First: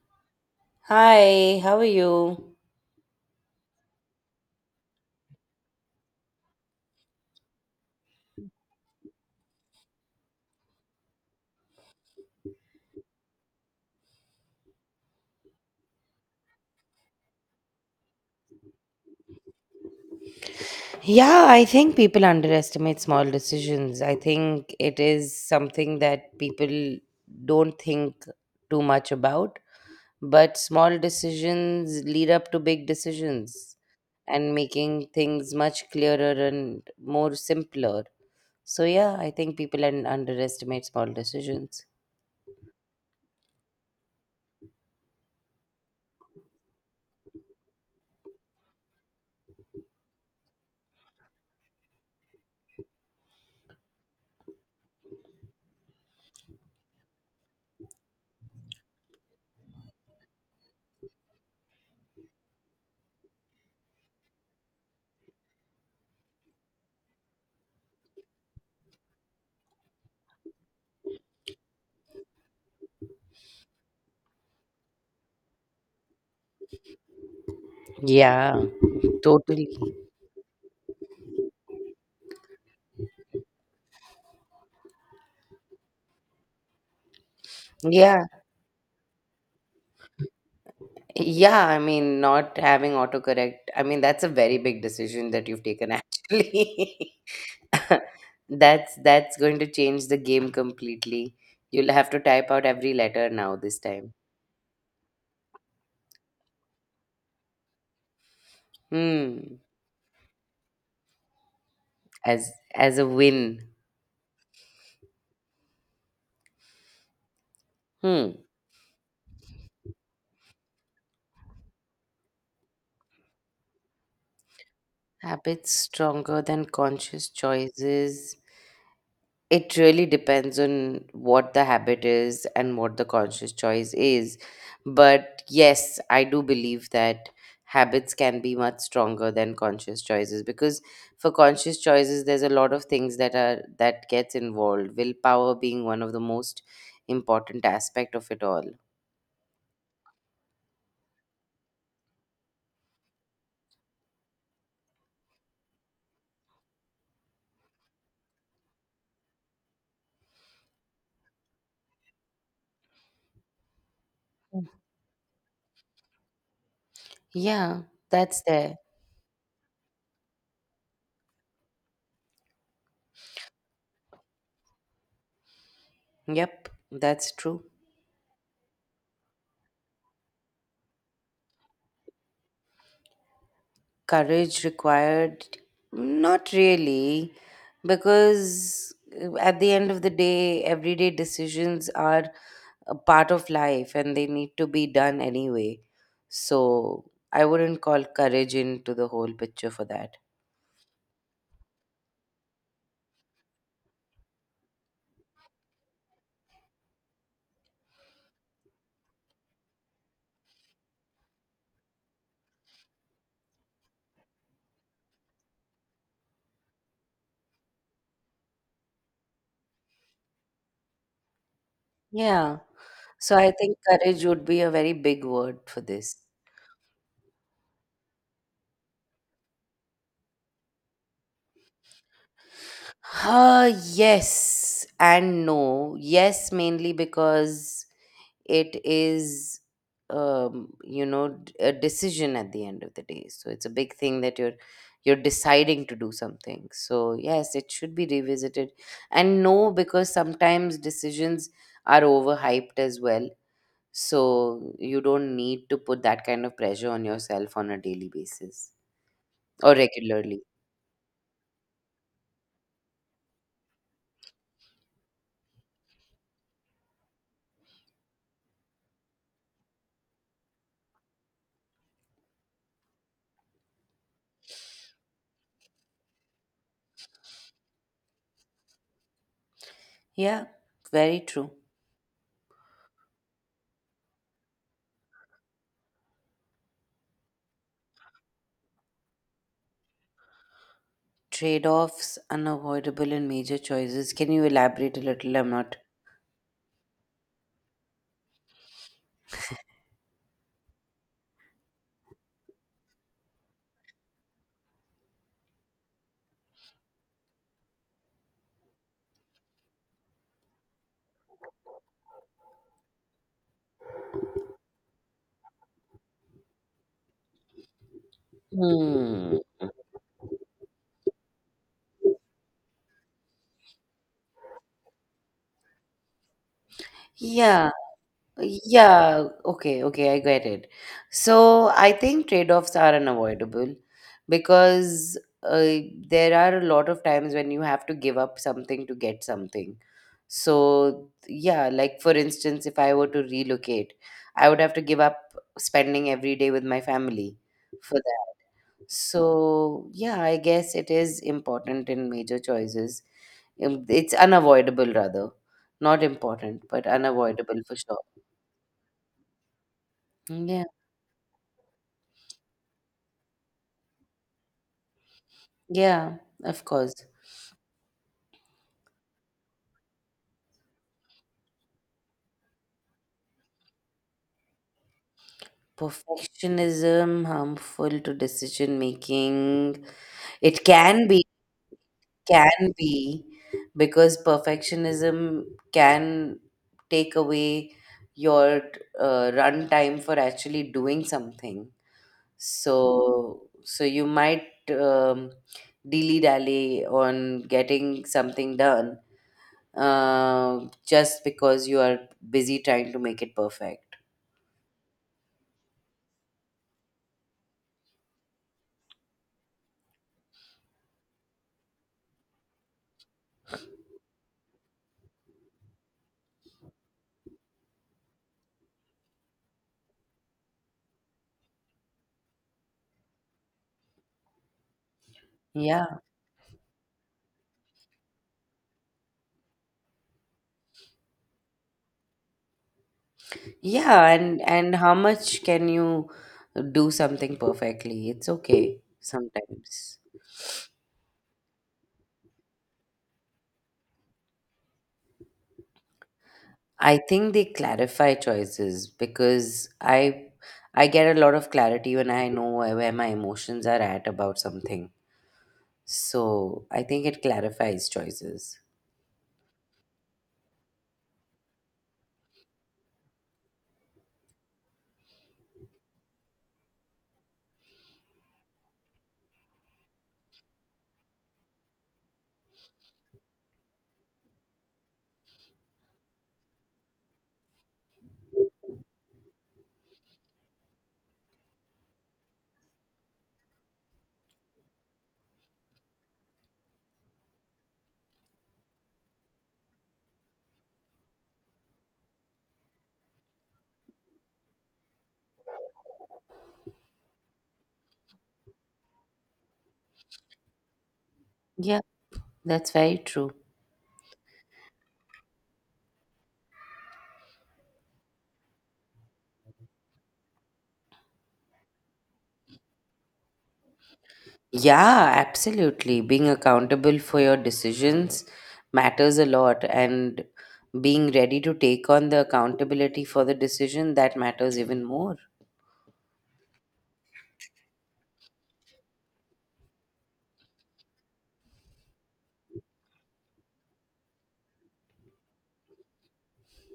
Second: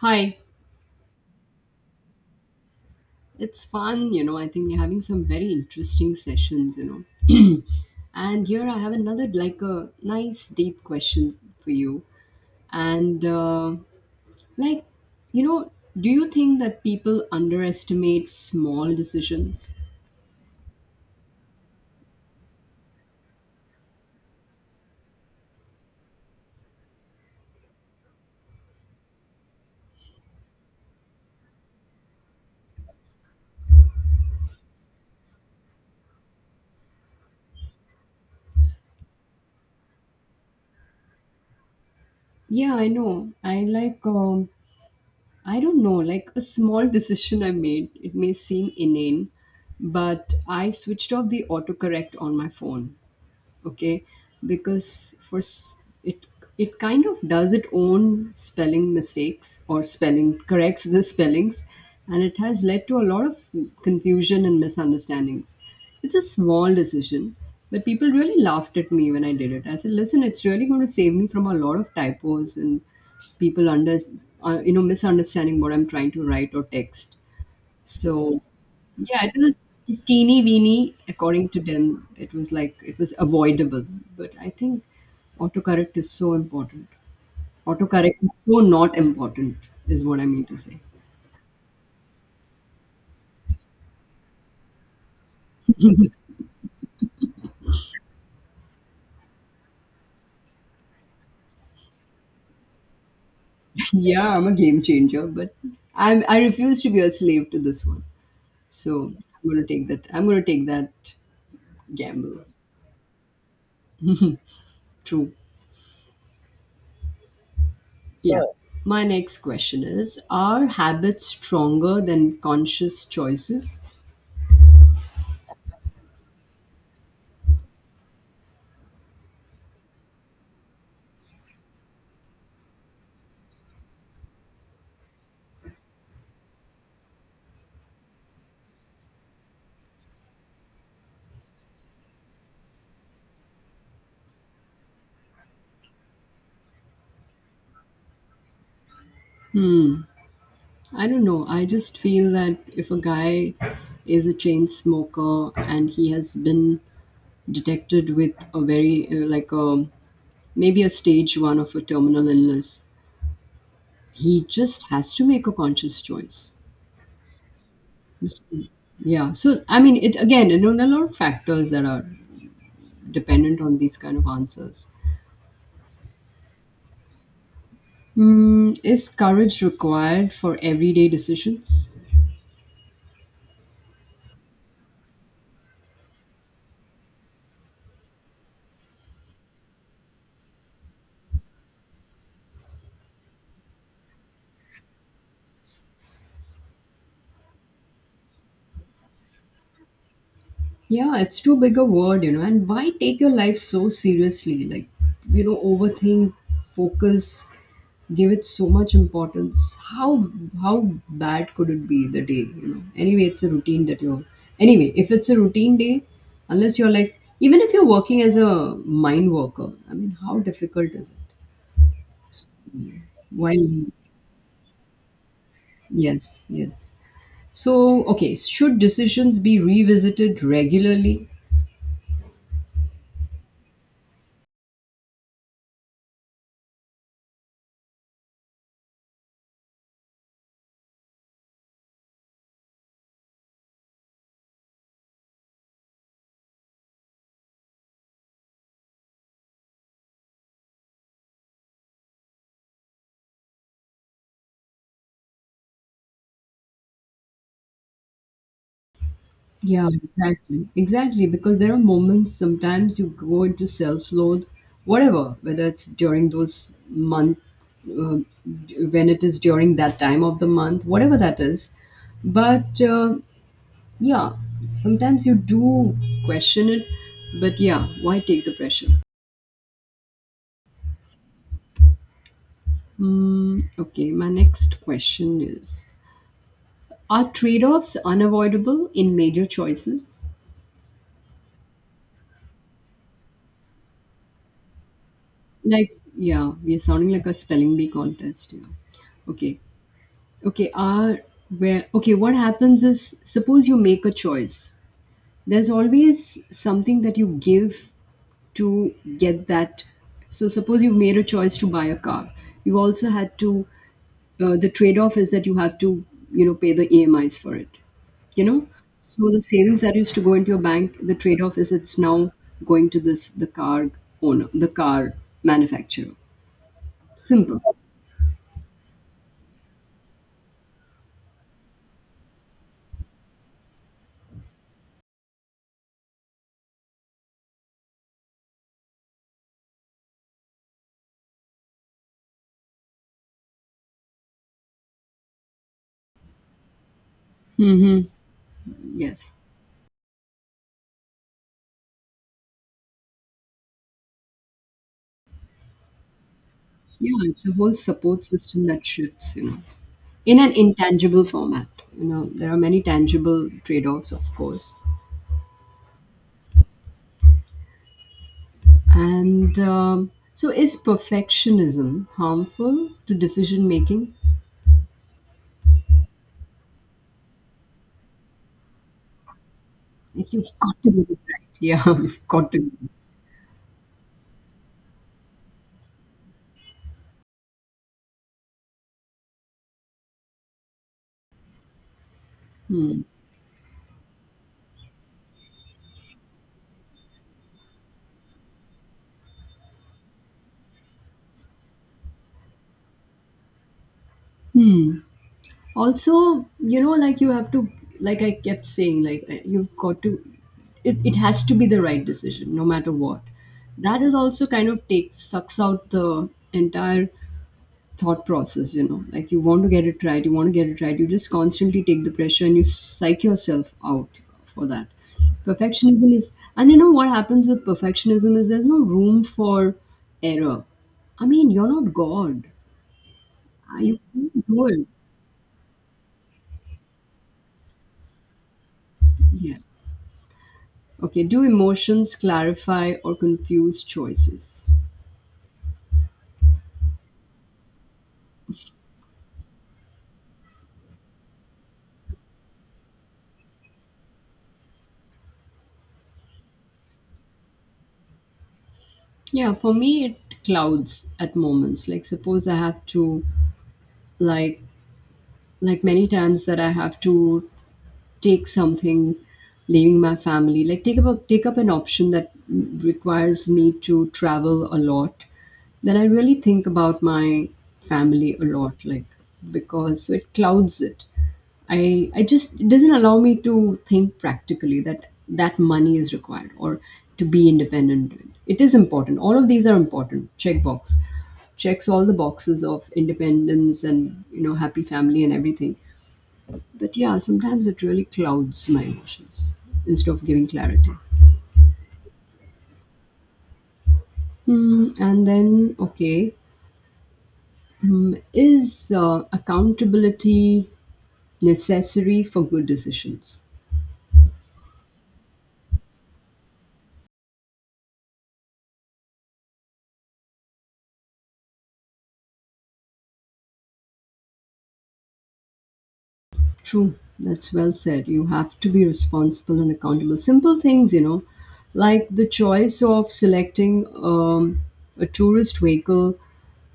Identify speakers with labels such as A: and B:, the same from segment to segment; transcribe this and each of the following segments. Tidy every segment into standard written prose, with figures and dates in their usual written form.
A: Hi,
B: Hi, how are you?
A: it's fun. I think we're having some very interesting sessions, know. And here I have another, like, a nice deep question for you. And, like, you know, Do you think that people underestimate small decisions?
B: Yeah, I think people underestimate small decisions. I think it is something that people don't think too much about, but small decisions lead up to big decisions and making things much clearer and more simpler. So, yeah, I think people underestimate small decisions.
A: Yeah, I know. I like, I don't know, like a small decision I made. It may seem inane, but I switched off the autocorrect on my phone. Okay, because for s- it it kind of does its own spelling mistakes or spelling corrects the spellings, and it has led to a lot of confusion and misunderstandings. It's a small decision, but people really laughed at me when I did it. I said, listen, it's really going to save me from a lot of typos and people under you know misunderstanding what I'm trying to write or text. So
B: Yeah,
A: yeah, it was
B: totally.
A: teeny weeny. According to them, it was like it was avoidable. But I think autocorrect is so important. Autocorrect
B: Yeah,
A: is so not important, is what I mean to say.
B: Yeah, I mean, not having autocorrect, I mean, that's a very big decision that you've taken actually. That's going to change the game completely. You'll have to type out every letter now this time.
A: Yeah, I'm a game changer, but I refuse to be a slave to this one. So I'm
B: Hmm.
A: gonna take that. I'm gonna take that gamble.
B: As a win.
A: True.
B: Hmm.
A: Yeah. My next question is: are habits stronger than conscious choices?
B: Habits stronger than conscious choices. It really depends on what the habit is and what the conscious choice is. But yes, I do believe that habits can be much stronger than conscious choices, because for conscious choices there's a lot of things that gets involved, willpower being one of the most important aspect of it all.
A: I don't know. I just feel that if a guy is a chain smoker and he has been detected with a maybe a stage one of a terminal illness, he just has to make a conscious choice.
B: Yeah, that's there.
A: Yeah. So, I mean, it again, you know, there are a lot of factors that are dependent on these kind of answers.
B: Yep, that's true.
A: Is courage required for everyday decisions?
B: Courage required? Not really, because at the end of the day, everyday decisions are a part of life and they need to be done anyway. So I wouldn't call courage into the whole picture for that.
A: Yeah, it's too big a word, you know. And why take your life so seriously? Like, you know, overthink, focus, give it so much importance. How bad could it be the day, you know? Anyway, it's a routine that you're anyway, If it's a routine day, unless you're like, even if you're working as a mind worker, I mean, how difficult is it?
B: Yeah. So I think
A: While
B: courage would be a very big word for this.
A: yes, yes. So okay, should decisions be revisited regularly?
B: Yes and no. Yes, mainly because it is you know, a decision at the end of the day, so it's a big thing that you're deciding to do something, so yes, it should be revisited. And no, because sometimes decisions are overhyped as well, so you don't need to put that kind of pressure on yourself on a daily basis or
A: Yeah,
B: regularly.
A: exactly. Exactly. Because there are moments sometimes you go into self loathe, whatever, whether it's during those month, uh, d- when it is during that time of the month, whatever that is. But Yeah, sometimes you do question it. But yeah, why take the pressure?
B: Yeah, very true.
A: Okay, my next question is: are trade offs unavoidable in major choices?
B: Trade-offs unavoidable in major choices? Can you elaborate a little? I'm not.
A: Like, yeah, we are sounding like a spelling bee contest. Yeah. Okay. okay are where okay what happens is, suppose you make a choice, there's always something that you give to get that. So suppose you've made a choice to buy a car. You also had to, the trade-off is that you have to, you know, pay the EMIs for it, you know. So
B: Hmm.
A: the savings that used to go into your bank, the trade-off is it's now going to this the car owner, the car manufacturer. Simple.
B: Yeah, yeah, okay, okay, I get it. So I think trade-offs are unavoidable, because uh, there are a lot of times when you have to give up something to get something. So, yeah, like for instance, if I were to relocate, I would have to give up spending every day with my family for
A: Hmm.
B: that.
A: Yeah,
B: So, yeah, I guess it is important in major choices. It's unavoidable, rather. Not important, but
A: yeah, it's a
B: unavoidable
A: whole
B: for sure.
A: support system that shifts, you know, in an
B: Yeah.
A: intangible format. You know, there are many tangible trade offs, of course.
B: Yeah, of course.
A: Is perfectionism harmful to decision making?
B: Perfectionism, harmful to decision making.
A: Like, you've
B: It
A: got to get it right. Yeah, you've got
B: can
A: to.
B: be, because perfectionism can take away your run time for actually doing something. So, so you might, um, dilly-dally on getting something done, uh, just because you are busy trying to make it perfect.
A: Also, you know, like you have to, like I kept saying, you've got to, it has to be the right decision no matter what. That is also kind of takes, sucks out the entire thought process, you know. Like you want to get it right, you want to get it right, you just constantly take the pressure and you psych yourself out for that.
B: Yeah.
A: Perfectionism is, and you know what happens with perfectionism is there's no room for error. I mean, you're not god. Ah, you
B: Yeah, and
A: can't do it.
B: how much can you do something perfectly? It's okay
A: Yeah.
B: sometimes.
A: Okay, do emotions clarify or confuse choices?
B: I think they clarify choices, because I get a lot of clarity when I know where my emotions are at about something. So I think it clarifies choices.
A: Yeah, for me it clouds at moments. Like, suppose I have to, like like many times that I have to take something, leaving my family, like take up an option that requires me to travel a lot, then I really think about my family a lot. Like, because so it clouds it. I just, it doesn't allow me to think practically that money is required, or to be independent, it is important. All of these are important. Check box, checks all the boxes of independence and, you know, happy family and everything. But yeah, sometimes it really clouds my emotions instead of giving clarity.
B: Yeah, that's very true.
A: Hmm, and then, okay, hmm, is accountability necessary for good decisions?
B: Yeah, absolutely. Being accountable for your decisions matters a lot, and being ready to take on the accountability for the decision that matters even more.
A: True, that's well said. You have to be responsible and accountable. Simple things, you know, like the choice of selecting a tourist vehicle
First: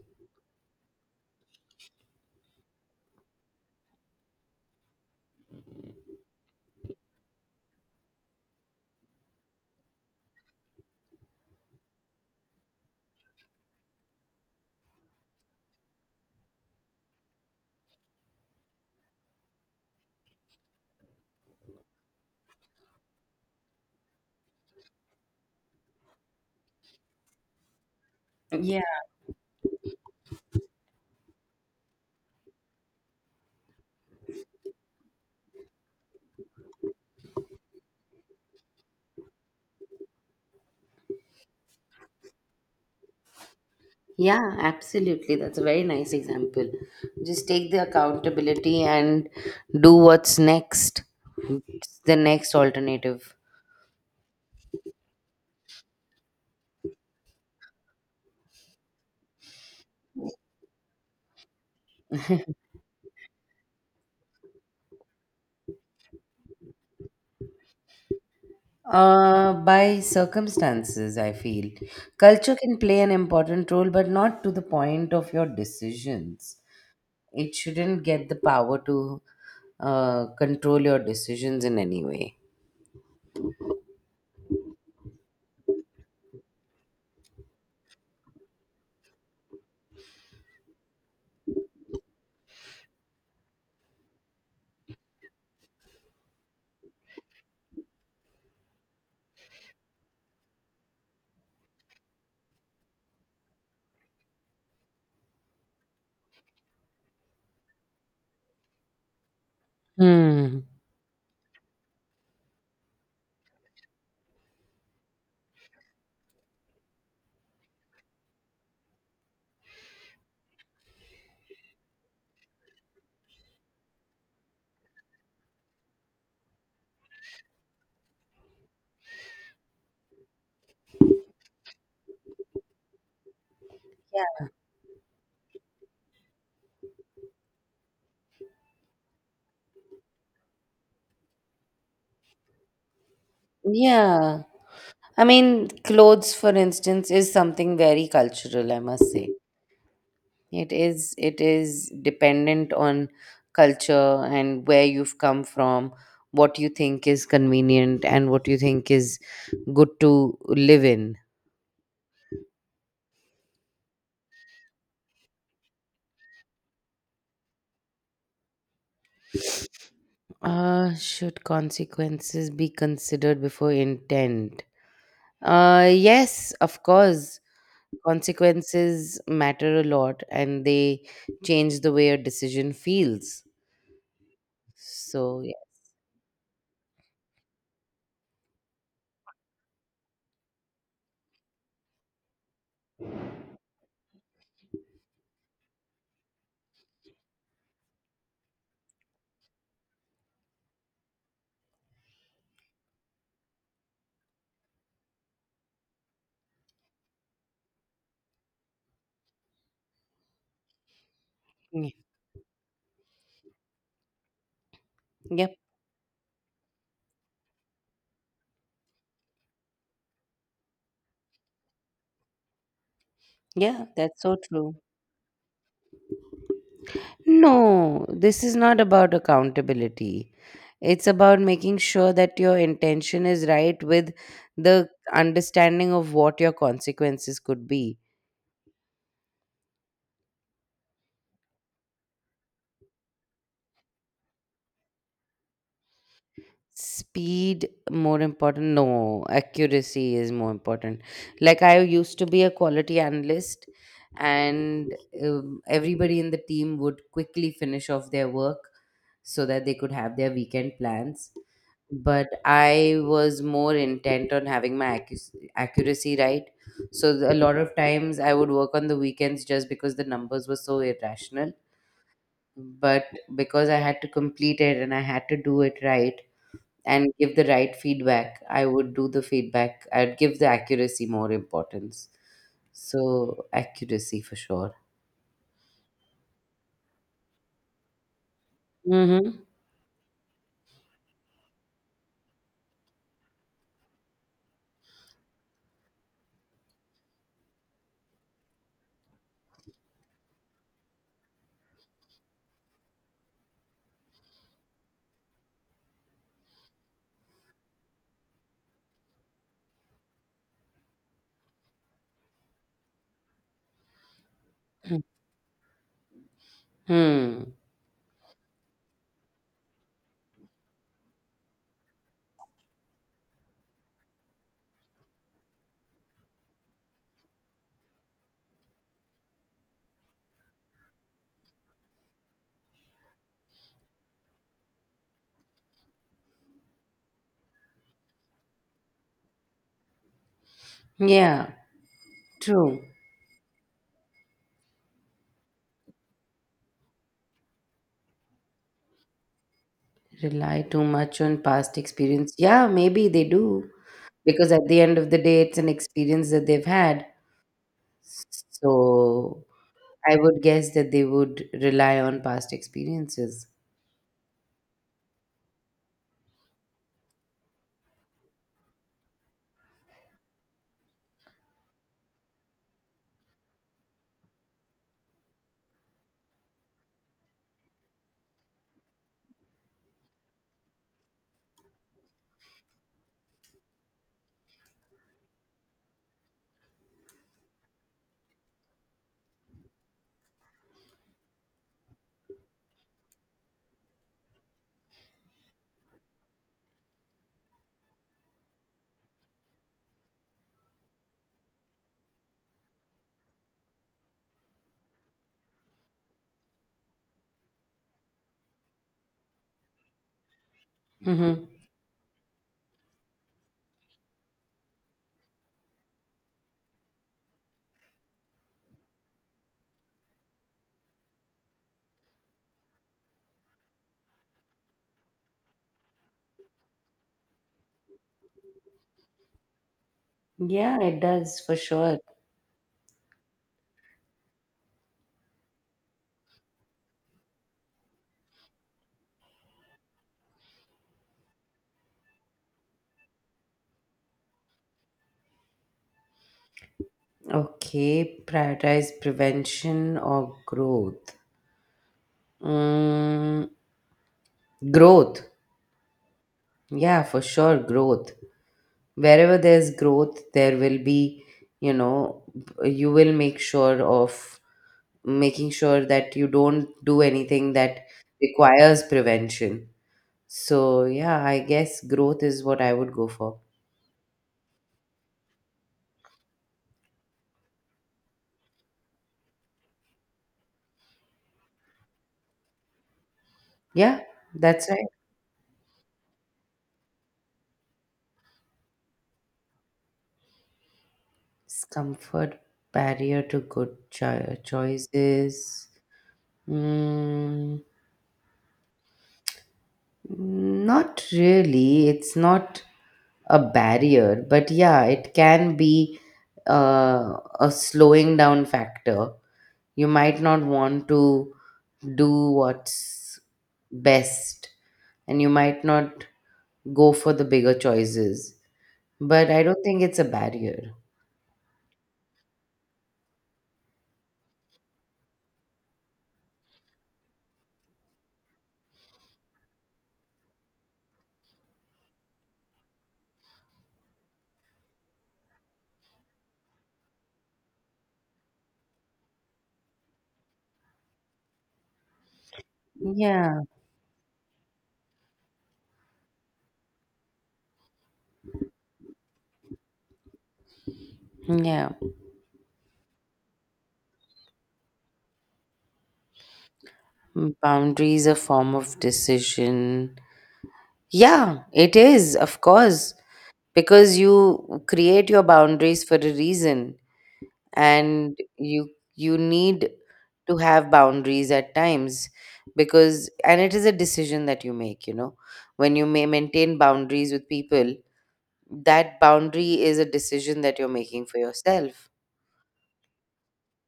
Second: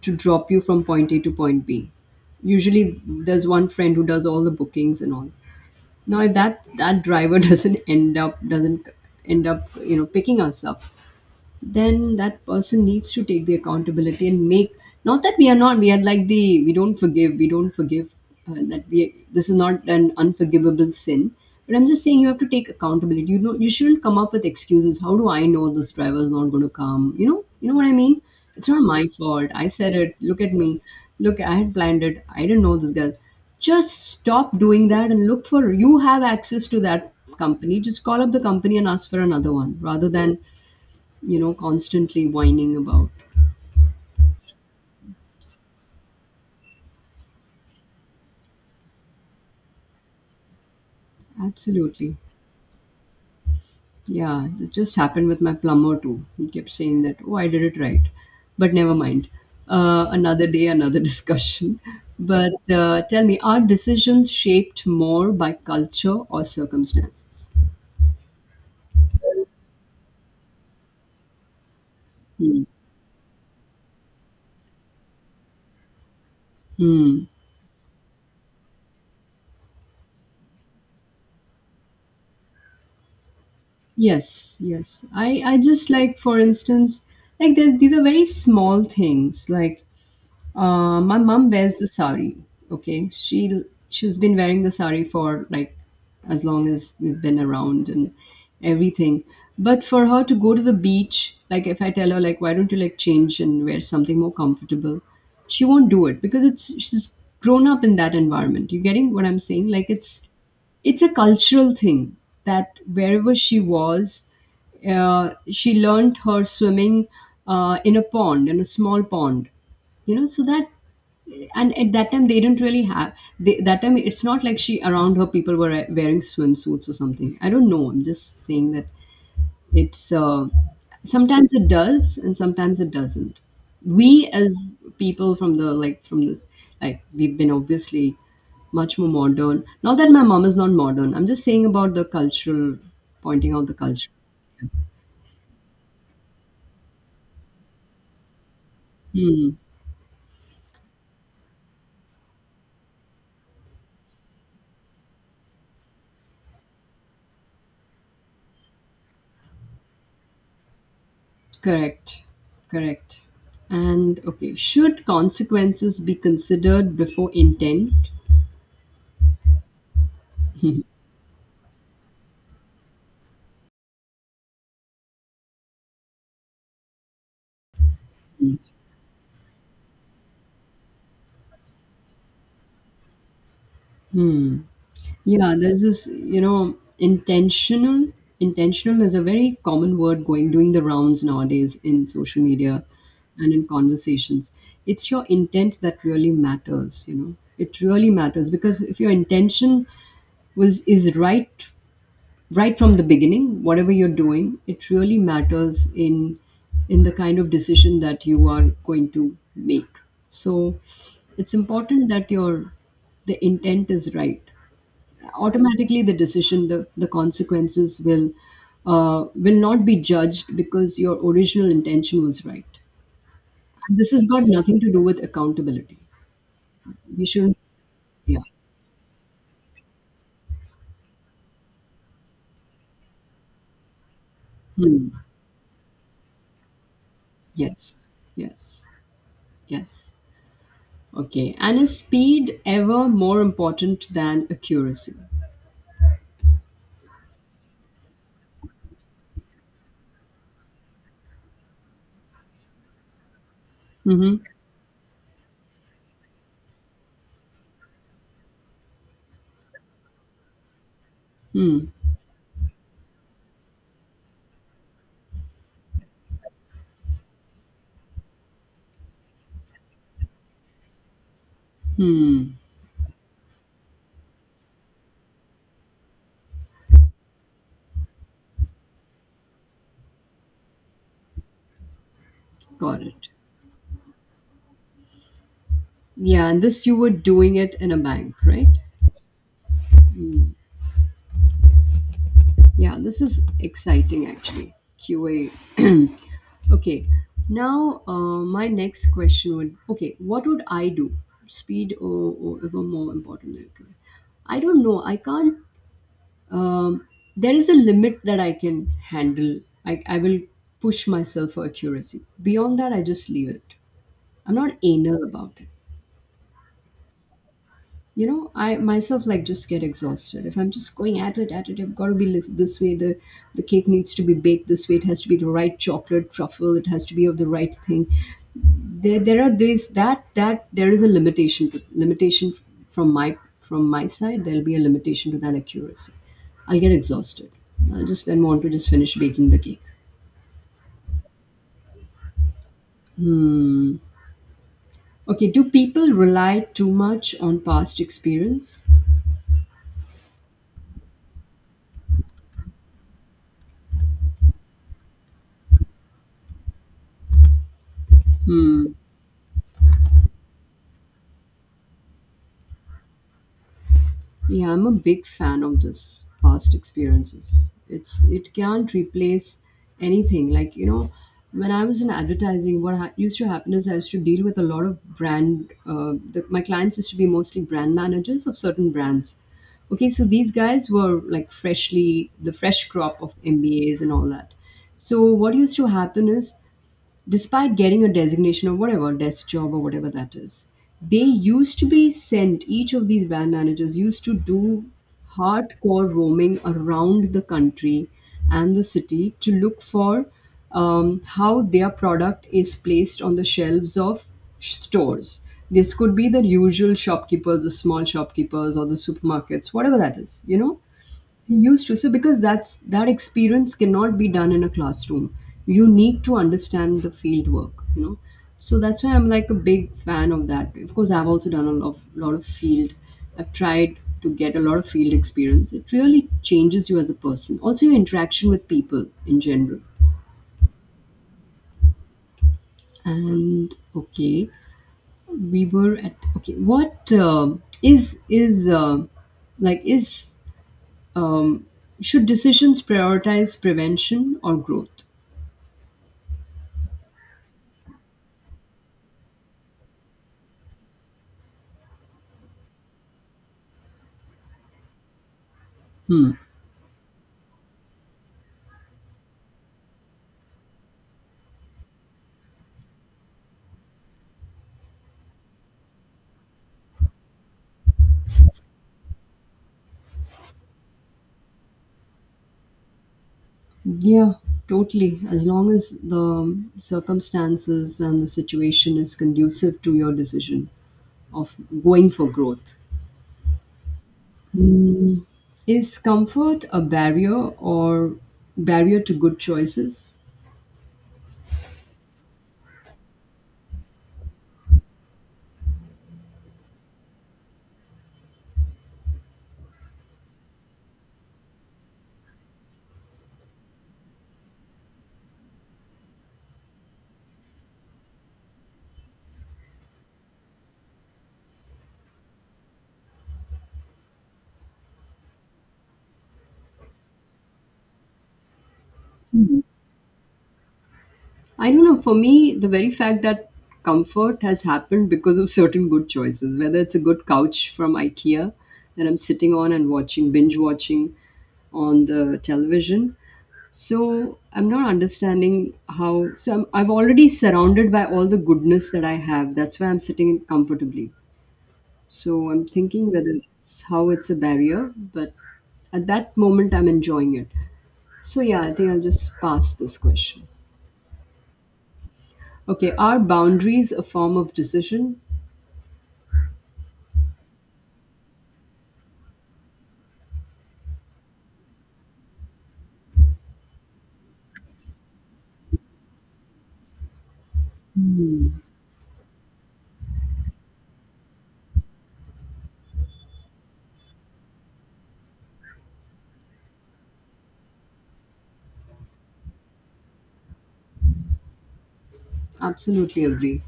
A: to drop you from point A to point B. Usually, there's one friend who does all the bookings and all. Now, if that driver doesn't end up, you know, picking us up, then that person needs to take the accountability and make, not that we are not we are like the we don't forgive we don't forgive, that we this is not an unforgivable sin, but I'm just saying you have to take accountability. You know, you shouldn't come up with excuses. How do I know this driver is not going to come? You know, you know what I mean. It's not
B: Yeah.
A: my fault, I said it. Look at me, look, I had planned it, I didn't know this guy. Just stop doing that and look for, you have access to that company, just call up the company and ask for another one rather than, you know, constantly whining about.
B: Yeah, absolutely. That's a very nice example. Just take the accountability and do what's next. It's the
A: Absolutely.
B: next alternative.
A: Yeah, this just happened with my plumber too. He kept saying that, oh, I did it right. But never mind. Another day, another discussion. But Tell me, are decisions shaped more by culture or circumstances?
B: By circumstances, I feel. Culture
A: Hmm.
B: can play an important role, but not to the point of your decisions.
A: Hmm.
B: It shouldn't get the power to control your decisions in any way.
A: Yes, yes. I just like, for instance, these are very small things. Like, my mom wears the sari. Okay, she's been wearing the sari for like as long as we've been around and everything. But for her to go to the beach, like if I tell her, like, why don't you like change and wear something more comfortable, she won't do it because it's, she's grown up in that environment. You getting what I'm saying? Like, it's
B: Hmm.
A: it's a cultural thing, that wherever she was, she learned her swimming in a pond, in a small pond, you know, so that. And at that time they didn't really have, they, that time it's not like she, around her people were wearing swimsuits or something. I don't know, I'm just saying that it's sometimes it does and sometimes it doesn't. We
B: Yeah.
A: as people from the, like, from the, like, we've been obviously much more modern, not that my mom is not modern, I'm just saying about the cultural, pointing out the culture.
B: Yeah. I mean, clothes, for instance, is something very cultural, I must say.
A: Hmm.
B: It is dependent on culture and where you've come from, what you think is convenient and what you think is good to live in.
A: Correct. Correct. And okay, should consequences be considered before intent?
B: Should consequences be considered before intent? Yes, of course. Consequences matter a lot, and they change the way a decision feels, so
A: Yeah, there's this, you know, intentional. Intentional is a very common word going, doing the rounds nowadays in social media and in conversations. It's your intent that really matters, you know. It really matters because if your intention was is right, right from the beginning, whatever you're doing, it really matters in the kind of decision that you are going to make. So it's
B: yeah, yeah,
A: important that your, the intent is right,
B: yeah,
A: automatically the decision, the consequences will, will not be judged because your original intention was right.
B: yeah,
A: And this
B: that's
A: has
B: so
A: got
B: true.
A: nothing to do with accountability, we shouldn't.
B: No,
A: Yeah.
B: this is not about accountability. It's about making sure that your intention is right with the
A: Hmm.
B: understanding of what your consequences could be.
A: Yes, yes, yes. Okay. And is speed ever more important than accuracy?
B: Speed more important? No, accuracy is more important. Like, I used to be a quality analyst,
A: Mm-hmm.
B: and everybody in the team would quickly finish off their work so that they could have their weekend plans. But I was more intent on having my accuracy right, so a lot of times I would work on the weekends just because the numbers were so irrational. But because I had to complete it and I had to do it right and give the right feedback, I would do the feedback. I'd give the accuracy more importance.
A: Got it.
B: So accuracy for sure.
A: Yeah, and this you were doing it in a bank, right?
B: Mm-hmm.
A: Yeah, this is exciting actually. QA. Okay. Now, my next question would, okay, what would I do? Speed or ever more important than accuracy? I don't know. I can't. Um, there is a limit that I can handle. I will push myself for accuracy. Beyond that, I just leave it. I'm not anal about it.
B: Hmm.
A: You know, I myself like just get exhausted. If I'm just going at it, I've got to be li- this way. The cake needs to be baked this way. It has to be the right chocolate truffle. It has to be of the right thing. There are these that that there is a limitation to limitation from my, from my side. There'll be a limitation to that accuracy. I'll get exhausted. I'll just then want to just finish baking the cake.
B: Yeah, true.
A: Hmm. Okay. Do people rely too much on past experience?
B: Rely too much on past experience. Yeah, maybe they do. Because at the end of the day, it's an experience that they've had.
A: Hmm.
B: So I would guess that they would rely on past experiences.
A: Yeah, I'm a big fan of this past experiences. It's, it can't replace anything. Like when I was in advertising, what used to happen is I used to deal with a lot of brand. My clients used to be mostly brand managers of certain brands. Okay, so these guys were like freshly the fresh crop of MBAs and all that. So what used to happen is, despite getting a designation or whatever desk job or whatever that is, they used to be sent each of these van managers used to do hardcore roaming around the country and the city to look for how their product is placed on the shelves of stores. This could be the usual shopkeepers, the small shopkeepers, or the supermarkets, whatever that is. you know
B: Mm-hmm.
A: used to so because that's, that experience cannot be done in a classroom. You need to understand the field work, you know So that's why I'm like a big fan of that. Of course, I've also done a lot of, field. I've tried to get a lot of field experience. It really changes you as a person, also your interaction with people in general.
B: Yeah, it does for sure.
A: And okay, we were at. Okay what is like is um, should decisions prioritize prevention or growth?
B: Okay, prioritize prevention or growth? Mm, growth. Yeah, for sure, growth. Wherever there's growth, there will be, you know, you will make sure of making sure that you don't do anything that requires prevention. So, yeah, I guess growth is what I would go for.
A: Yeah, totally. As long as the circumstances and the situation is conducive to your decision of going for growth.
B: Yeah, that's right.
A: Mm, Is comfort a barrier to good choices?
B: Discomfort, barrier to good choices. Mm, not really. It's not a barrier, but yeah, it can be uh, a slowing down factor. You might not want to do what's best, and you might not go for the bigger choices. But I
A: Hmm.
B: don't think it's a barrier.
A: I don't know. For me, the very fact that comfort has happened because of certain good choices, whether it's a good couch from IKEA that I'm sitting on and binge watching on the television. So I'm not understanding how. So I'm already surrounded by all the goodness that I have. That's why I'm sitting comfortably. So I'm thinking whether
B: Yeah,
A: it's how it's a barrier, but at that moment I'm enjoying it. So yeah, I think I'll just pass this question.
B: yeah.
A: Okay, are boundaries a form of decision?
B: Boundaries a form of decision. Yeah, it is, of course, because you create your boundaries for a reason. And you need to have boundaries at times, because and it is a decision that you make, you know, when you may maintain boundaries with people, that boundary is a decision that you're making for yourself.
A: Absolutely agree.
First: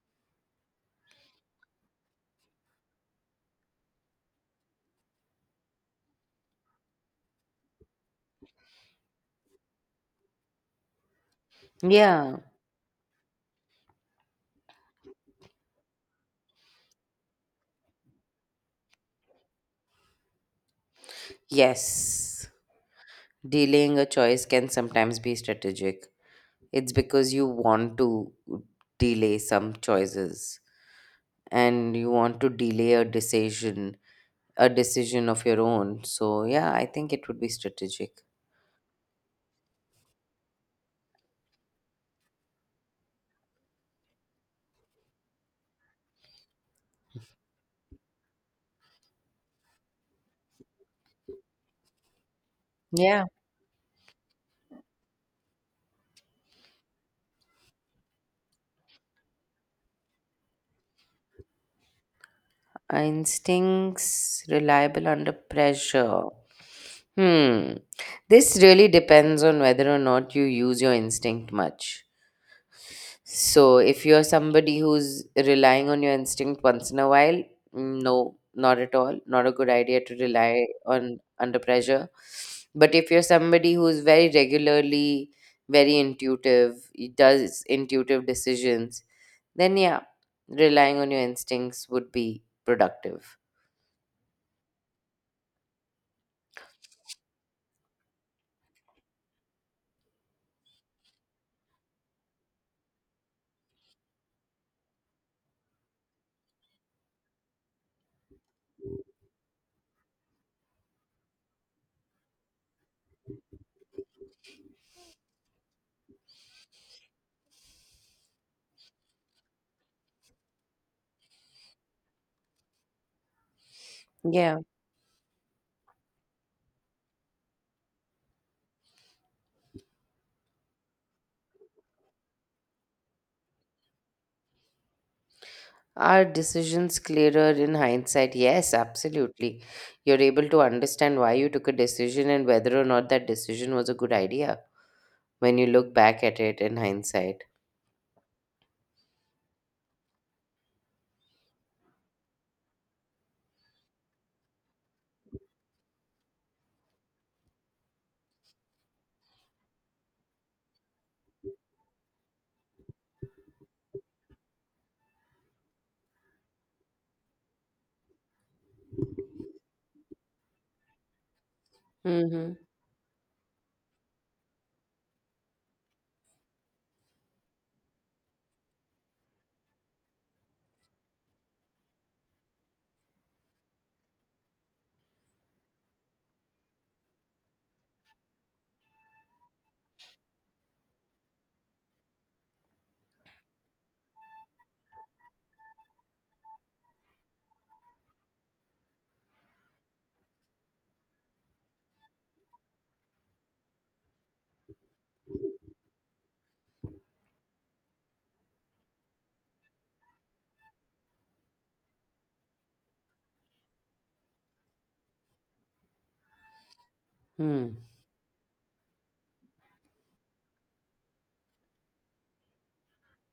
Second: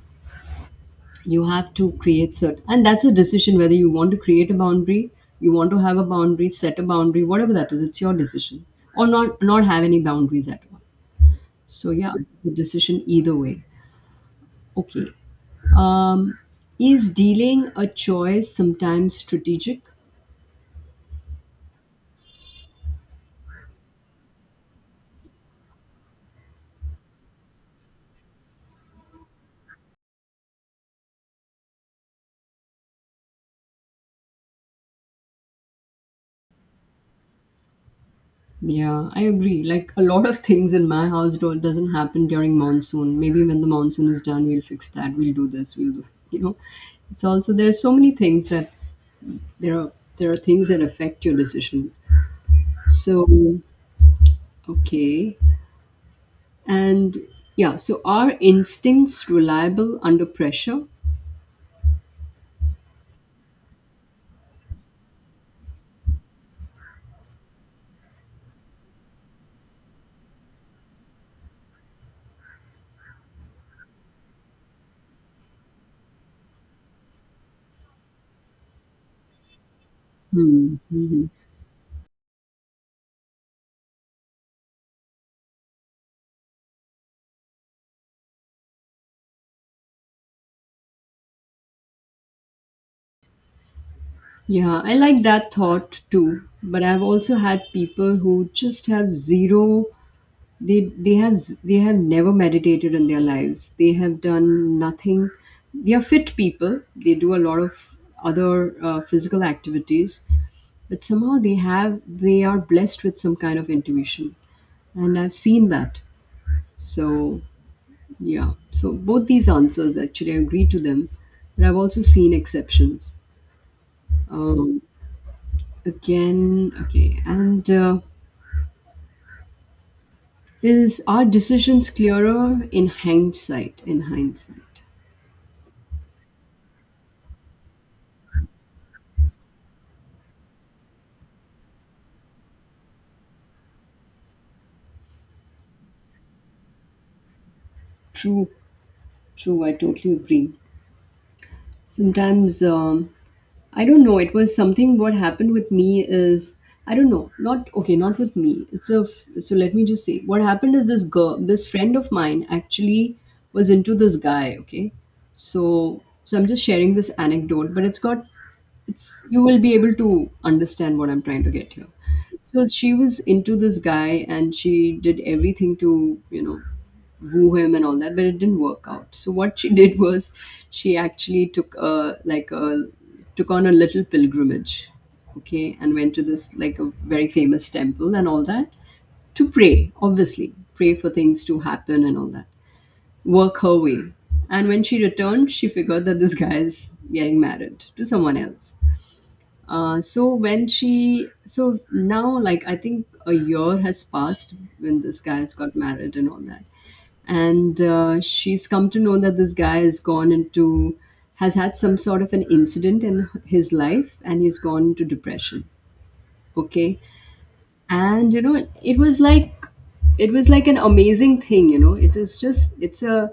A: You have to create certain, and that's a decision, whether you want to create a boundary, you want to have a boundary, set a boundary, whatever that is. It's your decision, or not have any boundaries at all. So yeah,
B: Yeah.
A: it's a decision either way. Okay. Um, is dealing a choice sometimes strategic?
B: Yes, delaying a choice can sometimes be strategic. It's because you want to delay some choices, and you want to delay a decision, a decision of your own. So yeah, I think it would be strategic.
A: Yeah, I agree. Like, a lot of things in my house don't doesn't happen during monsoon. Maybe when the monsoon is done, we'll fix that. We'll do this. We'll do. It's also, there are so many things that there are there are things that affect your decision.
B: Yeah.
A: So okay, and yeah. So are instincts reliable under pressure?
B: Instincts reliable under pressure. Hmm. This really depends on whether or not you use your instinct much. So, if you're somebody who's relying on your instinct once in a while, mm, no, not at all. Not a good idea to rely
A: Hmm.
B: on
A: Mhm.
B: under pressure. But if you're somebody who's very regularly very intuitive, does intuitive decisions, then yeah, relying on your instincts would be productive.
A: Yeah, I like that thought too. But I've also had people who just have zero. They have never meditated in their lives. They have done nothing. They are fit people. They do a lot of other physical activities, but somehow they are blessed with some kind of intuition, and I've seen that. So yeah, so both these answers actually I agree to them, but I've also seen exceptions
B: Yeah,
A: um, again, okay, and is our decisions clearer in hindsight? In hindsight,
B: are decisions clearer in hindsight? Yes, absolutely. You're able to understand why you took a decision and whether or not that decision was a good idea when you look back at it in hindsight.
A: true, true. I totally agree. Sometimes, I don't know. It was something, what happened with me is, I don't know. Not okay, not with me. It's so let me just say what happened is this girl, this friend of mine actually was into this guy, okay? So I'm just sharing this anecdote, but it's got it's you will be able to understand what I'm trying to get here.
B: Mm-hmm.
A: So she was into this guy and she did everything to woo him and all that, but it didn't work out. So what she did was, she actually took on a little pilgrimage, okay, and went to this, like, a very famous temple and all that, to pray, obviously pray for things to happen and all that, work her way. And when she returned, she figured that this guy is getting married to someone else. So when she, so now, like, I think a year has passed, when this guy has got married and all that, and she's come to know that this guy has gone into has had some sort of an incident in his life, and he's gone into depression, okay.
B: Hmm.
A: And you know, it was like, an amazing thing. It is just,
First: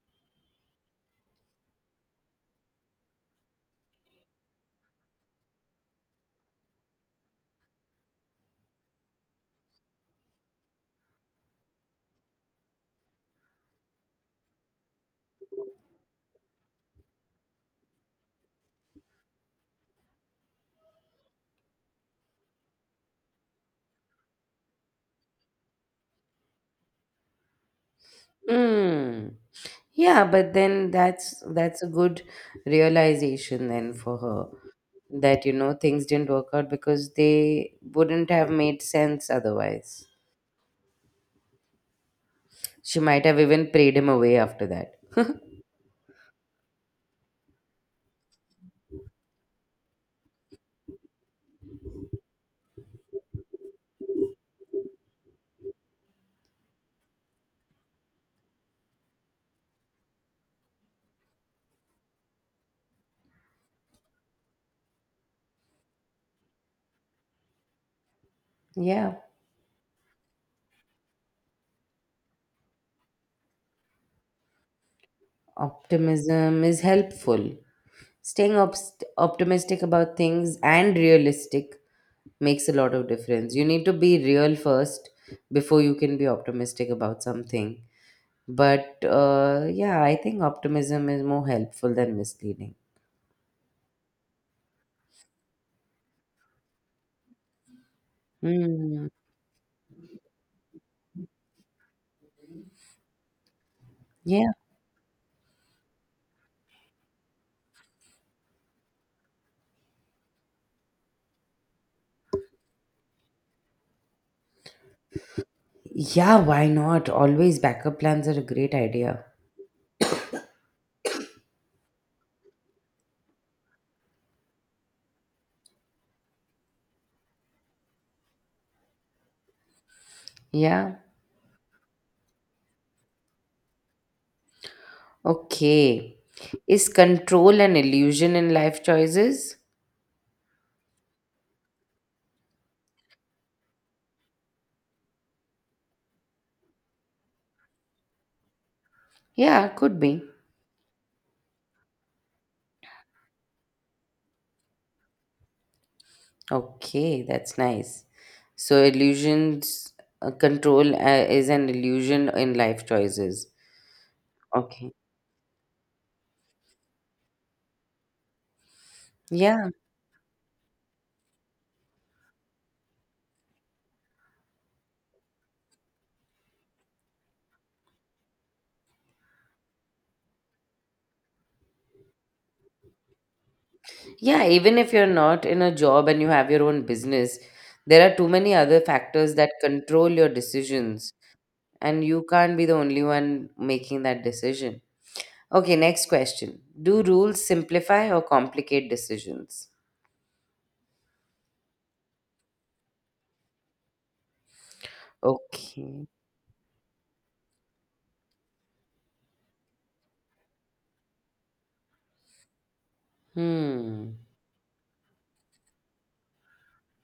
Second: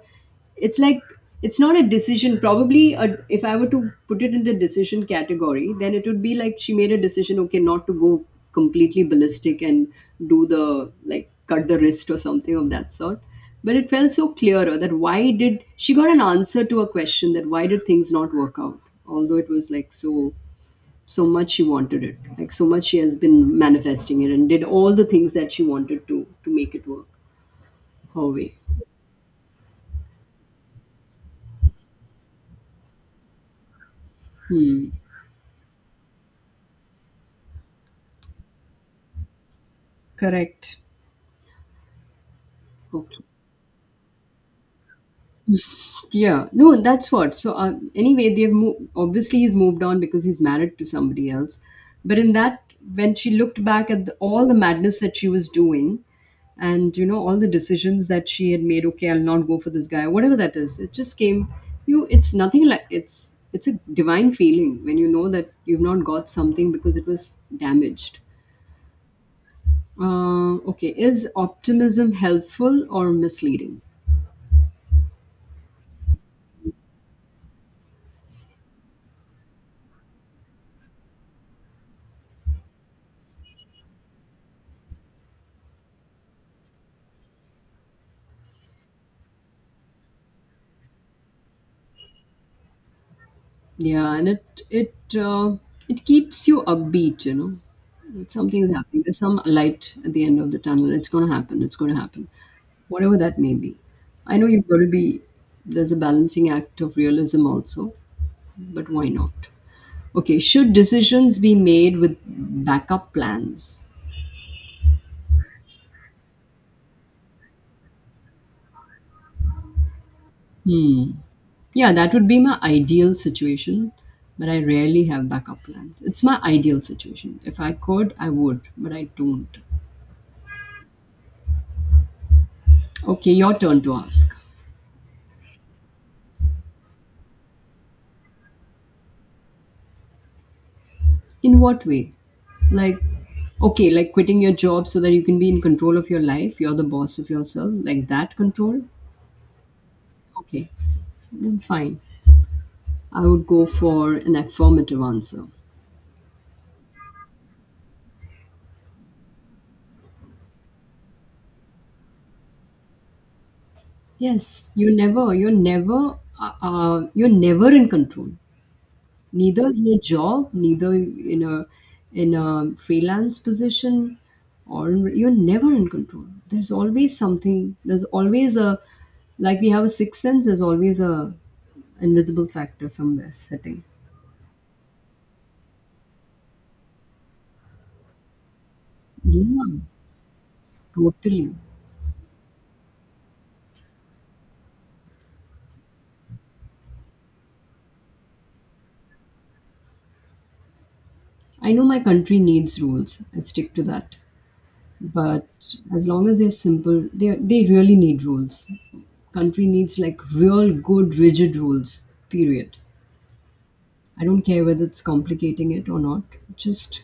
A: it's like it's not a decision, if I were to put it in the decision category, then it would be like she made a decision, okay, not to go completely ballistic and do the like cut the wrist or something of that sort. But it felt so clearer that, why did she got an answer to a question, that why did things not work out? Although it was like, so much she wanted it, like so much she has been manifesting it and did all the things that she wanted to make it work her way.
B: Mm. Yeah, but then that's a good realization then for her, that you know things didn't work out because they wouldn't have made sense otherwise.
A: Correct.
B: She
A: Okay.
B: might have even prayed him away after that.
A: Yeah, no, that's what. So anyway, obviously he's moved on because he's married to somebody else. But in that, when she looked back at all the madness that she was doing, and all the decisions that she had made, okay, I'll not go for this guy, whatever that is, it just came. It's nothing, like, it's a divine feeling when you know that you've not got something because it was damaged.
B: Yeah,
A: Okay, is optimism helpful or misleading?
B: optimism is helpful. Staying obst optimistic about things and realistic makes a lot of difference. You need to be real first before you can be optimistic about something. But yeah, I think optimism is more helpful than misleading.
A: Yeah, and it keeps you upbeat. You know, that something's happening.
B: Hmm.
A: There's some light at the end of the tunnel. It's going to happen. It's going to happen, whatever that may be. I know
B: Yeah,
A: you've got to be. There's a balancing act of realism also, but why not? Okay, should decisions be made with backup plans?
B: yeah, why not, always, backup plans are a great idea.
A: Hmm. Yeah, that would be my ideal situation, but I rarely have backup plans. It's my ideal situation. If I could, I would, but I don't.
B: Yeah.
A: Okay, your turn to ask.
B: Okay, is control an illusion in life choices?
A: In what way? Like, okay, like quitting your job so that you can be in control of your life. You're the boss of yourself, like that control?
B: Yeah, could be.
A: Okay, then fine. I would go for an affirmative answer.
B: Okay, that's nice. So, illusions, control is an illusion in life choices.
A: Yes,
B: Okay.
A: you're never in control. Neither
B: Yeah.
A: in a job, neither in a freelance position, or you're never in control. There's always something, there's always a, like, we have a sixth sense, there's always a invisible factor somewhere sitting.
B: Yeah. Even if you're not in a job and you have your own business, there are too many other factors that
A: Yeah,
B: control your decisions,
A: totally.
B: and you can't be the only one making that decision. Okay. Next question. Do rules simplify or complicate decisions?
A: I know my country needs rules. I stick to that, but
B: Okay.
A: as long as they're simple, they really need rules. Country needs like real good rigid rules, period.
B: Hmm.
A: I don't care whether it's complicating it or not. Just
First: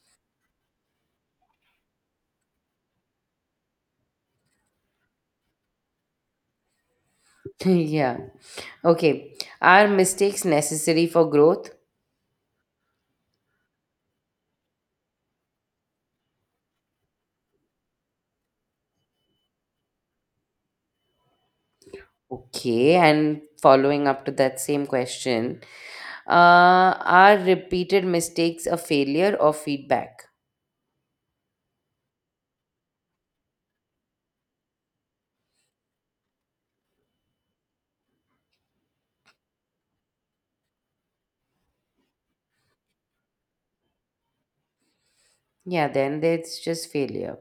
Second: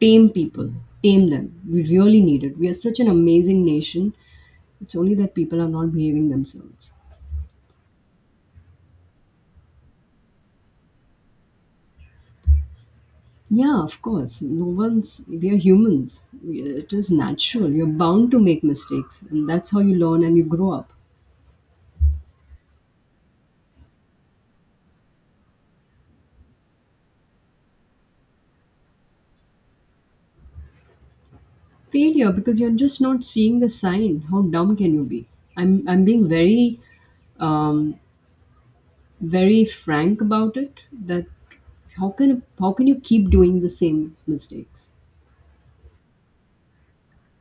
A: tame people, tame them. We really need it. We are such an amazing nation. It's only that people are not behaving themselves.
B: Yeah. Okay. Are mistakes necessary for growth?
A: Yeah, of course. No one's. We are humans. It is natural. You're bound to make mistakes, and that's how you learn and you grow up.
B: Okay, and following up to that same question, are repeated mistakes a failure or feedback?
A: Failure, because you're just not seeing the sign. How dumb can you be? I'm being very um, very frank about it. That, how can you keep doing the same mistakes?
B: Yeah, then it's just failure.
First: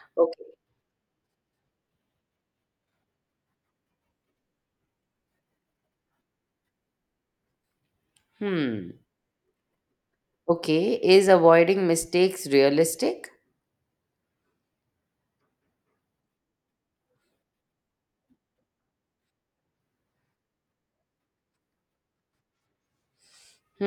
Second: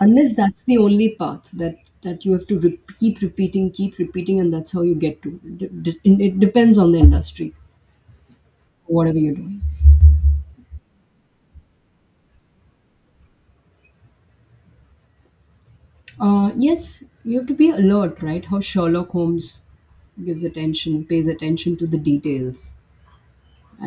A: Unless
B: Okay.
A: that's the only path that you have to keep repeating, keep repeating, and that's how you get to it. It depends on the industry,
B: Hmm.
A: whatever you're doing.
B: Okay, is avoiding mistakes realistic?
A: Yes, you have to be alert, right? How Sherlock Holmes gives attention pays attention to the details.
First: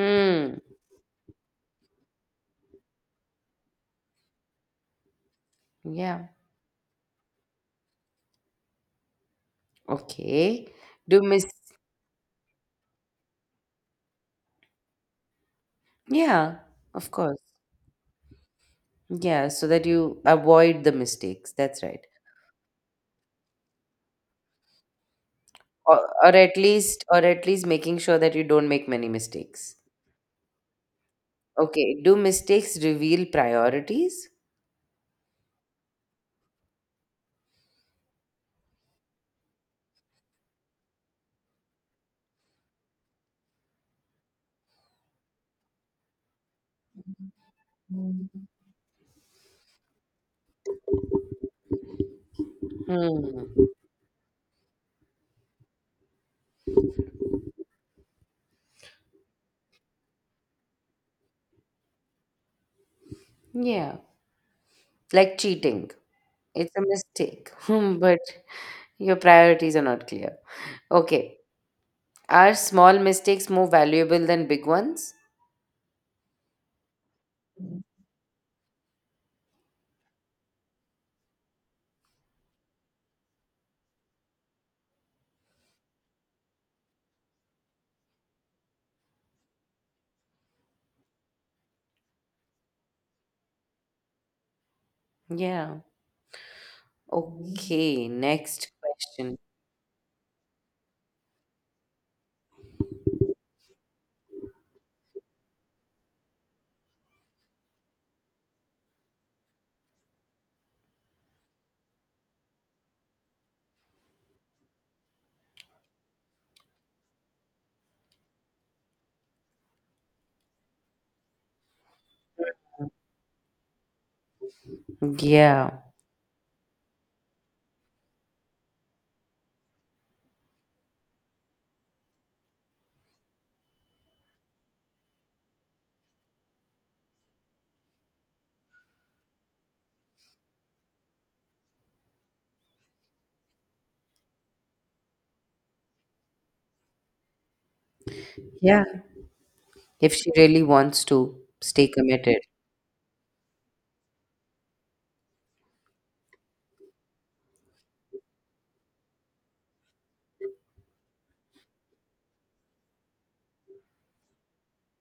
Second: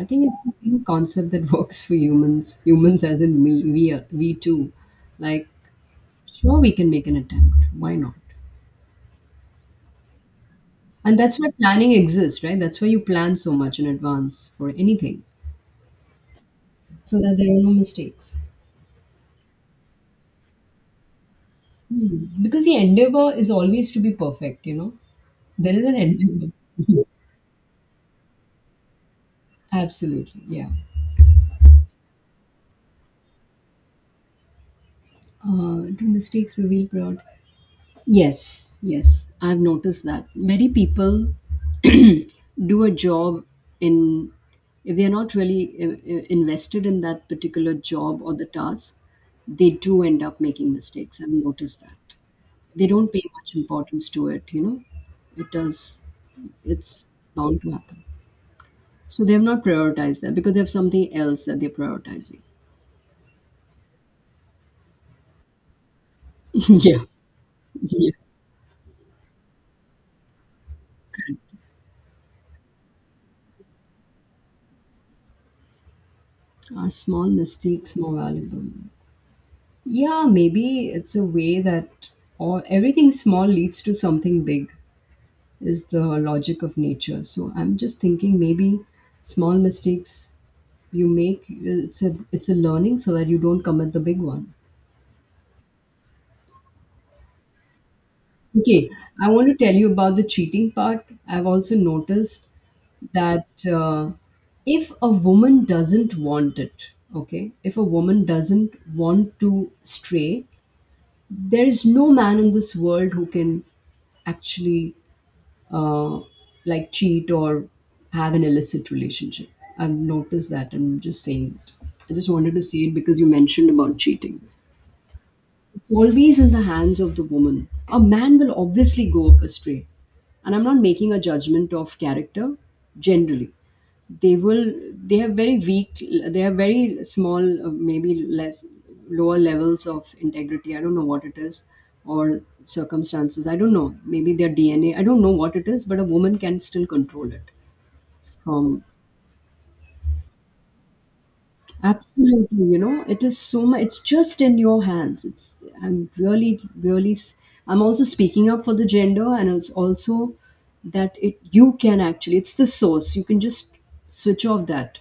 A: I think it's the same concept that works for humans, humans as in me. We too, like,
B: Yeah.
A: sure, we can make an attempt, why not?
B: Okay.
A: And
B: Do
A: that's
B: miss?
A: why planning exists, right? That's why you plan so much in advance for anything,
B: Yeah, of
A: so that
B: course.
A: there are no mistakes.
B: Yeah, so that you avoid the mistakes. That's right.
A: Hmm. Because the endeavor is always to be perfect. There is an
B: Or,
A: endeavor.
B: or at least making sure that you don't make many mistakes.
A: Absolutely, yeah.
B: Okay. Do mistakes reveal priorities?
A: Do mistakes reveal fraud? Yes, yes, I've noticed that. Many people do a job in, if they're not really invested in that particular job
B: Hmm.
A: or the task, they do end up making mistakes. I've noticed that. They don't pay much importance to it. It does, it's bound to happen. So they have not prioritized that because they have something else that they're prioritizing.
B: Yeah, like cheating. It's a
A: yeah.
B: mistake. Hmm,
A: Yeah.
B: but your priorities are not clear. Okay.
A: Correct.
B: Are small mistakes more valuable than big ones?
A: Are small mistakes more valuable? Yeah, maybe it's a way that all everything small leads to something big is the logic of nature. So I'm just thinking, maybe small mistakes you make, it's a, learning, so that you don't commit the big one.
B: Yeah. Okay, next
A: Okay, I
B: question.
A: want to tell you about the cheating part. I've also noticed that if a woman doesn't want it, okay, if a woman doesn't want to stray, there is no man in this world who can actually, uh, like cheat or have an illicit relationship. I've noticed that, and I'm just saying it. I just wanted to say it because you mentioned about cheating.
B: Yeah.
A: It's always in the hands of the woman. A man will obviously go astray. And I'm not making a judgment of character generally. They will, they have very weak, they have very small, maybe less, lower levels of integrity. I don't know what it is, or circumstances. I don't know. Maybe their DNA. I don't know what it is, but a woman can still control it from.
B: Yeah. If she really wants to stay committed.
A: Absolutely, you know, it is so much. It's just in your hands. It's, I'm really, really. I'm also speaking up for the gender, and it's also that it you can actually. It's the source. You can just switch off that,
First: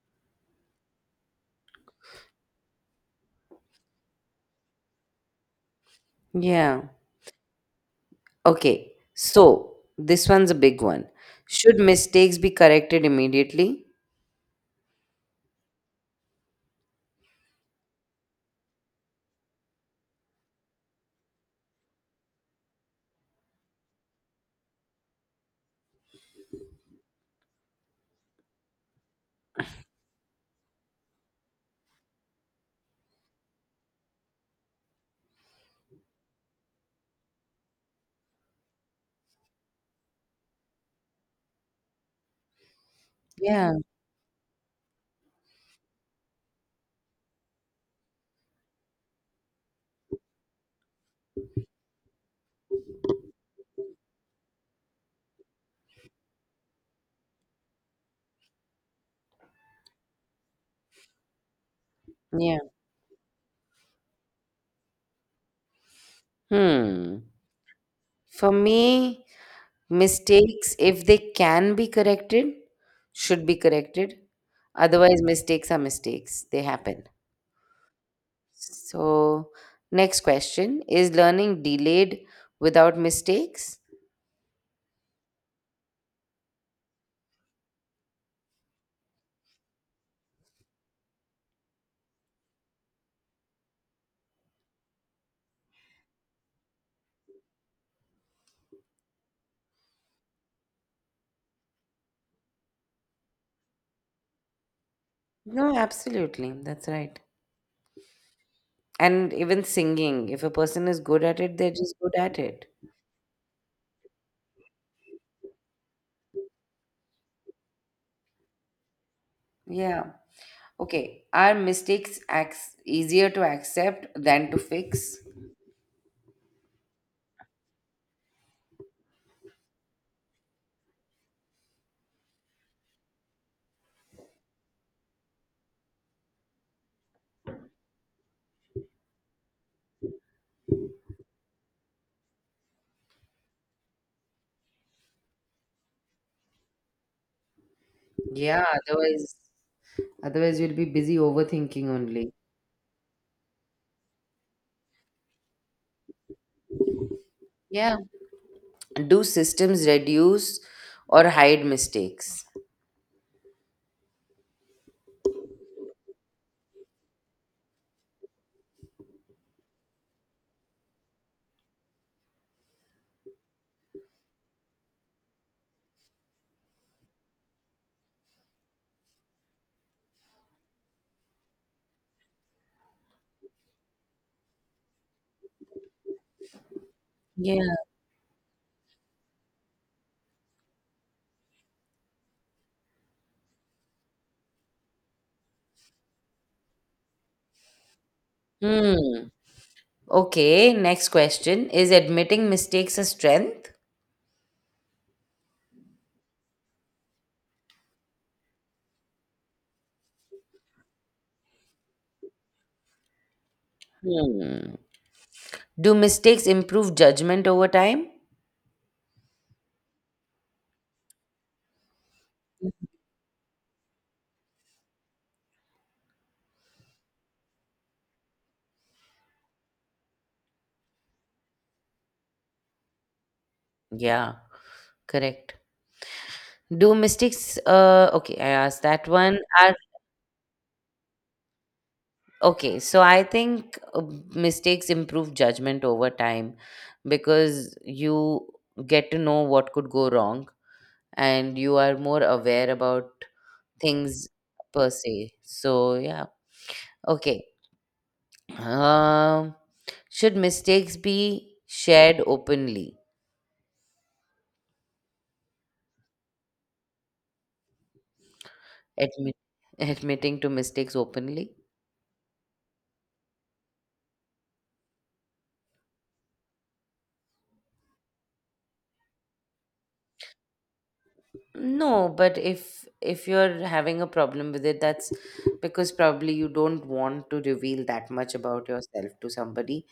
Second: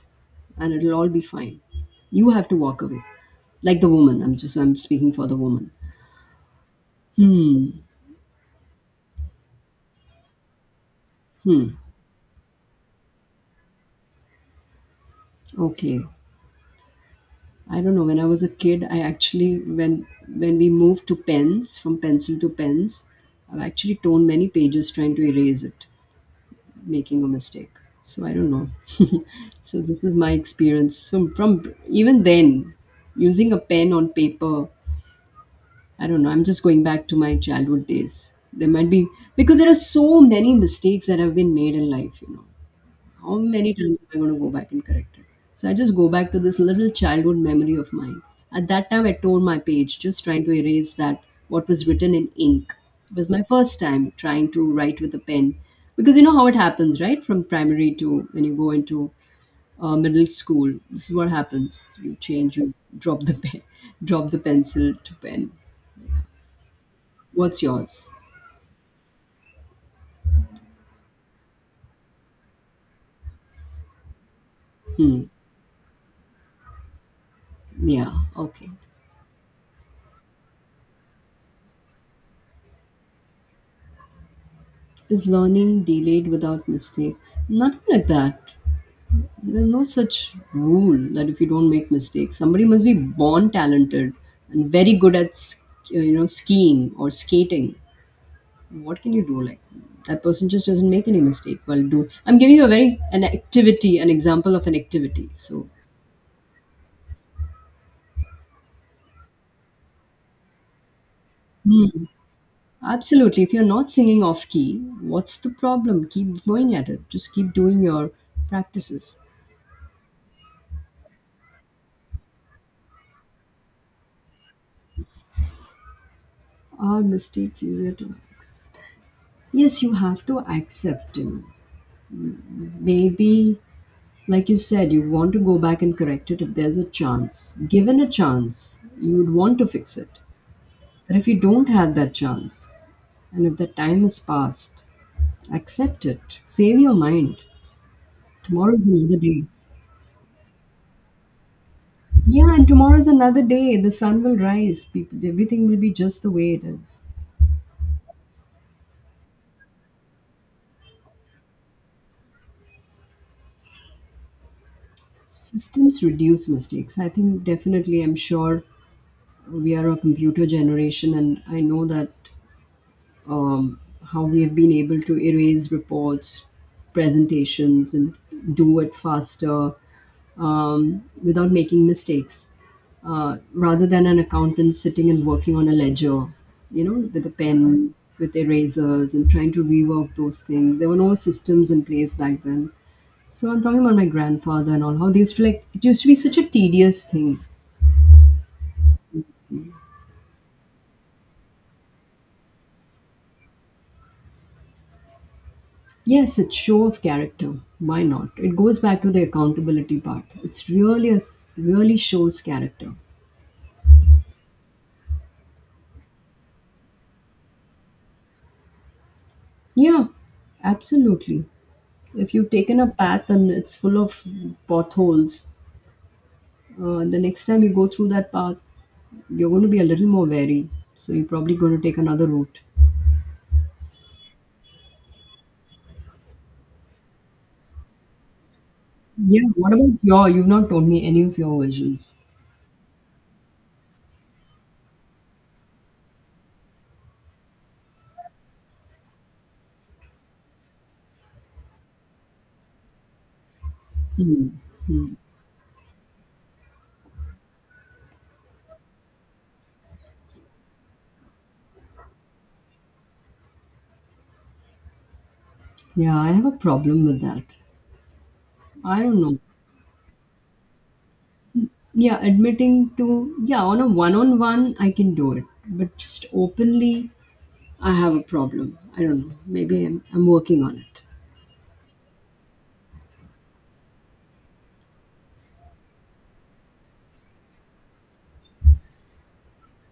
A: and it'll all be fine. You have to walk away, like the woman. I'm just. I'm speaking for the woman.
B: Yeah.
A: Hmm.
B: Okay. So, this one's a big one.
A: Hmm.
B: Should mistakes be corrected immediately?
A: Okay. I don't know. When I was a kid, I actually when we moved to pens from pencil to pens, I've actually torn many pages trying to erase it, making a mistake. So I don't know. So this is my experience. So from even then, using a pen on paper, I don't know. I'm just going back to my childhood days. There might be, because there are so many mistakes that have been made in life, you know. How many
B: Yeah.
A: times am I going to go back and correct it? So I just go back to this little childhood memory of mine. At that time, I tore my page just trying to erase that what was written in ink. It was my first time trying to write with a pen, because you know how it happens, right? From primary to when you go into, middle school, this is what happens. You change,
B: Yeah.
A: you drop the pen, drop the pencil to pen.
B: Hmm.
A: What's yours?
B: For me, mistakes, if they can be corrected, should be corrected. Otherwise,
A: Hmm.
B: mistakes are mistakes, they happen.
A: Yeah. Okay.
B: So, next question. Is learning delayed without mistakes?
A: Is learning delayed without mistakes? Nothing like that. There's no such rule that if you don't make mistakes, somebody must be born talented and very good at you know, skiing or skating. What can you do? Like that person just doesn't make any mistake while do. I'm giving you a very an activity, an example of an activity. So
B: No, absolutely. That's right. And even singing, if a person is good at it, they're just
A: hmm.
B: good at it.
A: Absolutely, if you're not singing off key, what's the problem? Keep going at it. Just keep doing your practices.
B: Yeah. Okay. Are mistakes easier to accept than to fix?
A: Are mistakes easier to fix? Yes, you have to accept him. Maybe, like you said, you want to go back and correct it if there's a chance. Given a chance, you would want to fix it. But if you don't have that chance, and if the time has passed, accept it. Save your mind.
B: Yeah.
A: Tomorrow is another
B: Otherwise,
A: day.
B: otherwise you'll be busy overthinking only.
A: Yeah, and tomorrow is another day. The sun will rise. People, everything will be just the way it is.
B: Yeah. Do systems reduce or hide mistakes?
A: Systems reduce mistakes. I think definitely, I'm sure we are a computer generation, and I know that, um, how we have been able to erase reports, presentations, and do it faster, without making mistakes, rather than an accountant sitting and working on a ledger, you know, with a
B: Yeah.
A: pen, with erasers, and trying to rework those things. There were no systems in place back then. So I'm talking about my grandfather and all how they used to, like, it used to be such a tedious thing.
B: Hmm. Okay, next question. Is admitting mistakes a strength?
A: Yes, it's show of character. Why not? It goes back to the accountability part. It's really a really shows character.
B: Hmm. Do mistakes improve judgment over time?
A: Yeah, absolutely. If you've taken a path and it's full of potholes, the next time you go through that path, you're going to be a little more wary. So you're probably going to take another route.
B: Yeah, correct. Do mistakes, okay, I asked that one.
A: Yeah. What
B: Are,
A: about your? You've not told me any of your visions.
B: okay, so I think mistakes improve judgment over time, because you get to know what could go wrong and you are more aware about things
A: Hmm.
B: per se. So, yeah. Okay. Um, should mistakes be shared openly?
A: Yeah, I have a problem with that. I don't
B: Admit,
A: know.
B: admitting to mistakes openly?
A: Yeah, admitting to, yeah, on a one on one, I can do it. But just openly, I have a problem. I don't know. Maybe I'm working on it.
B: No, but if you're having a problem with it, that's because probably you don't want to reveal that much about yourself to somebody.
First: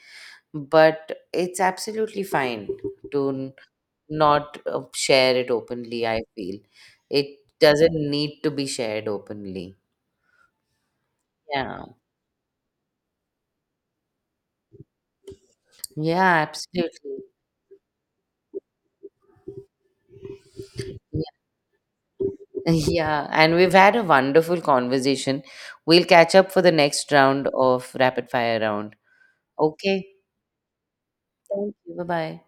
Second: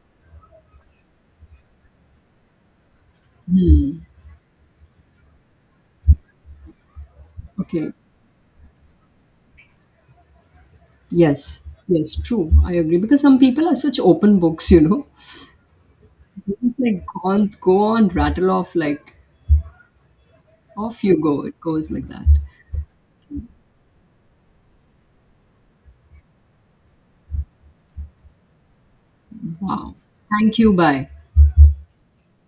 B: But it's absolutely fine to
A: Hmm.
B: not share it openly, I feel. It
A: Okay.
B: doesn't need to be shared openly.
A: Yes.
B: Yeah.
A: Yes, true. I agree. Because some people are such open books, you know.
B: Yeah,
A: It's like,
B: absolutely.
A: go on, go on, rattle off, like, off you
B: Yeah.
A: go. It goes like that.
B: Yeah, and we've had a wonderful conversation. We'll catch up for the next round of rapid fire round.
A: Wow.
B: Okay.
A: Thank you. Bye.
B: Thank you. Bye bye.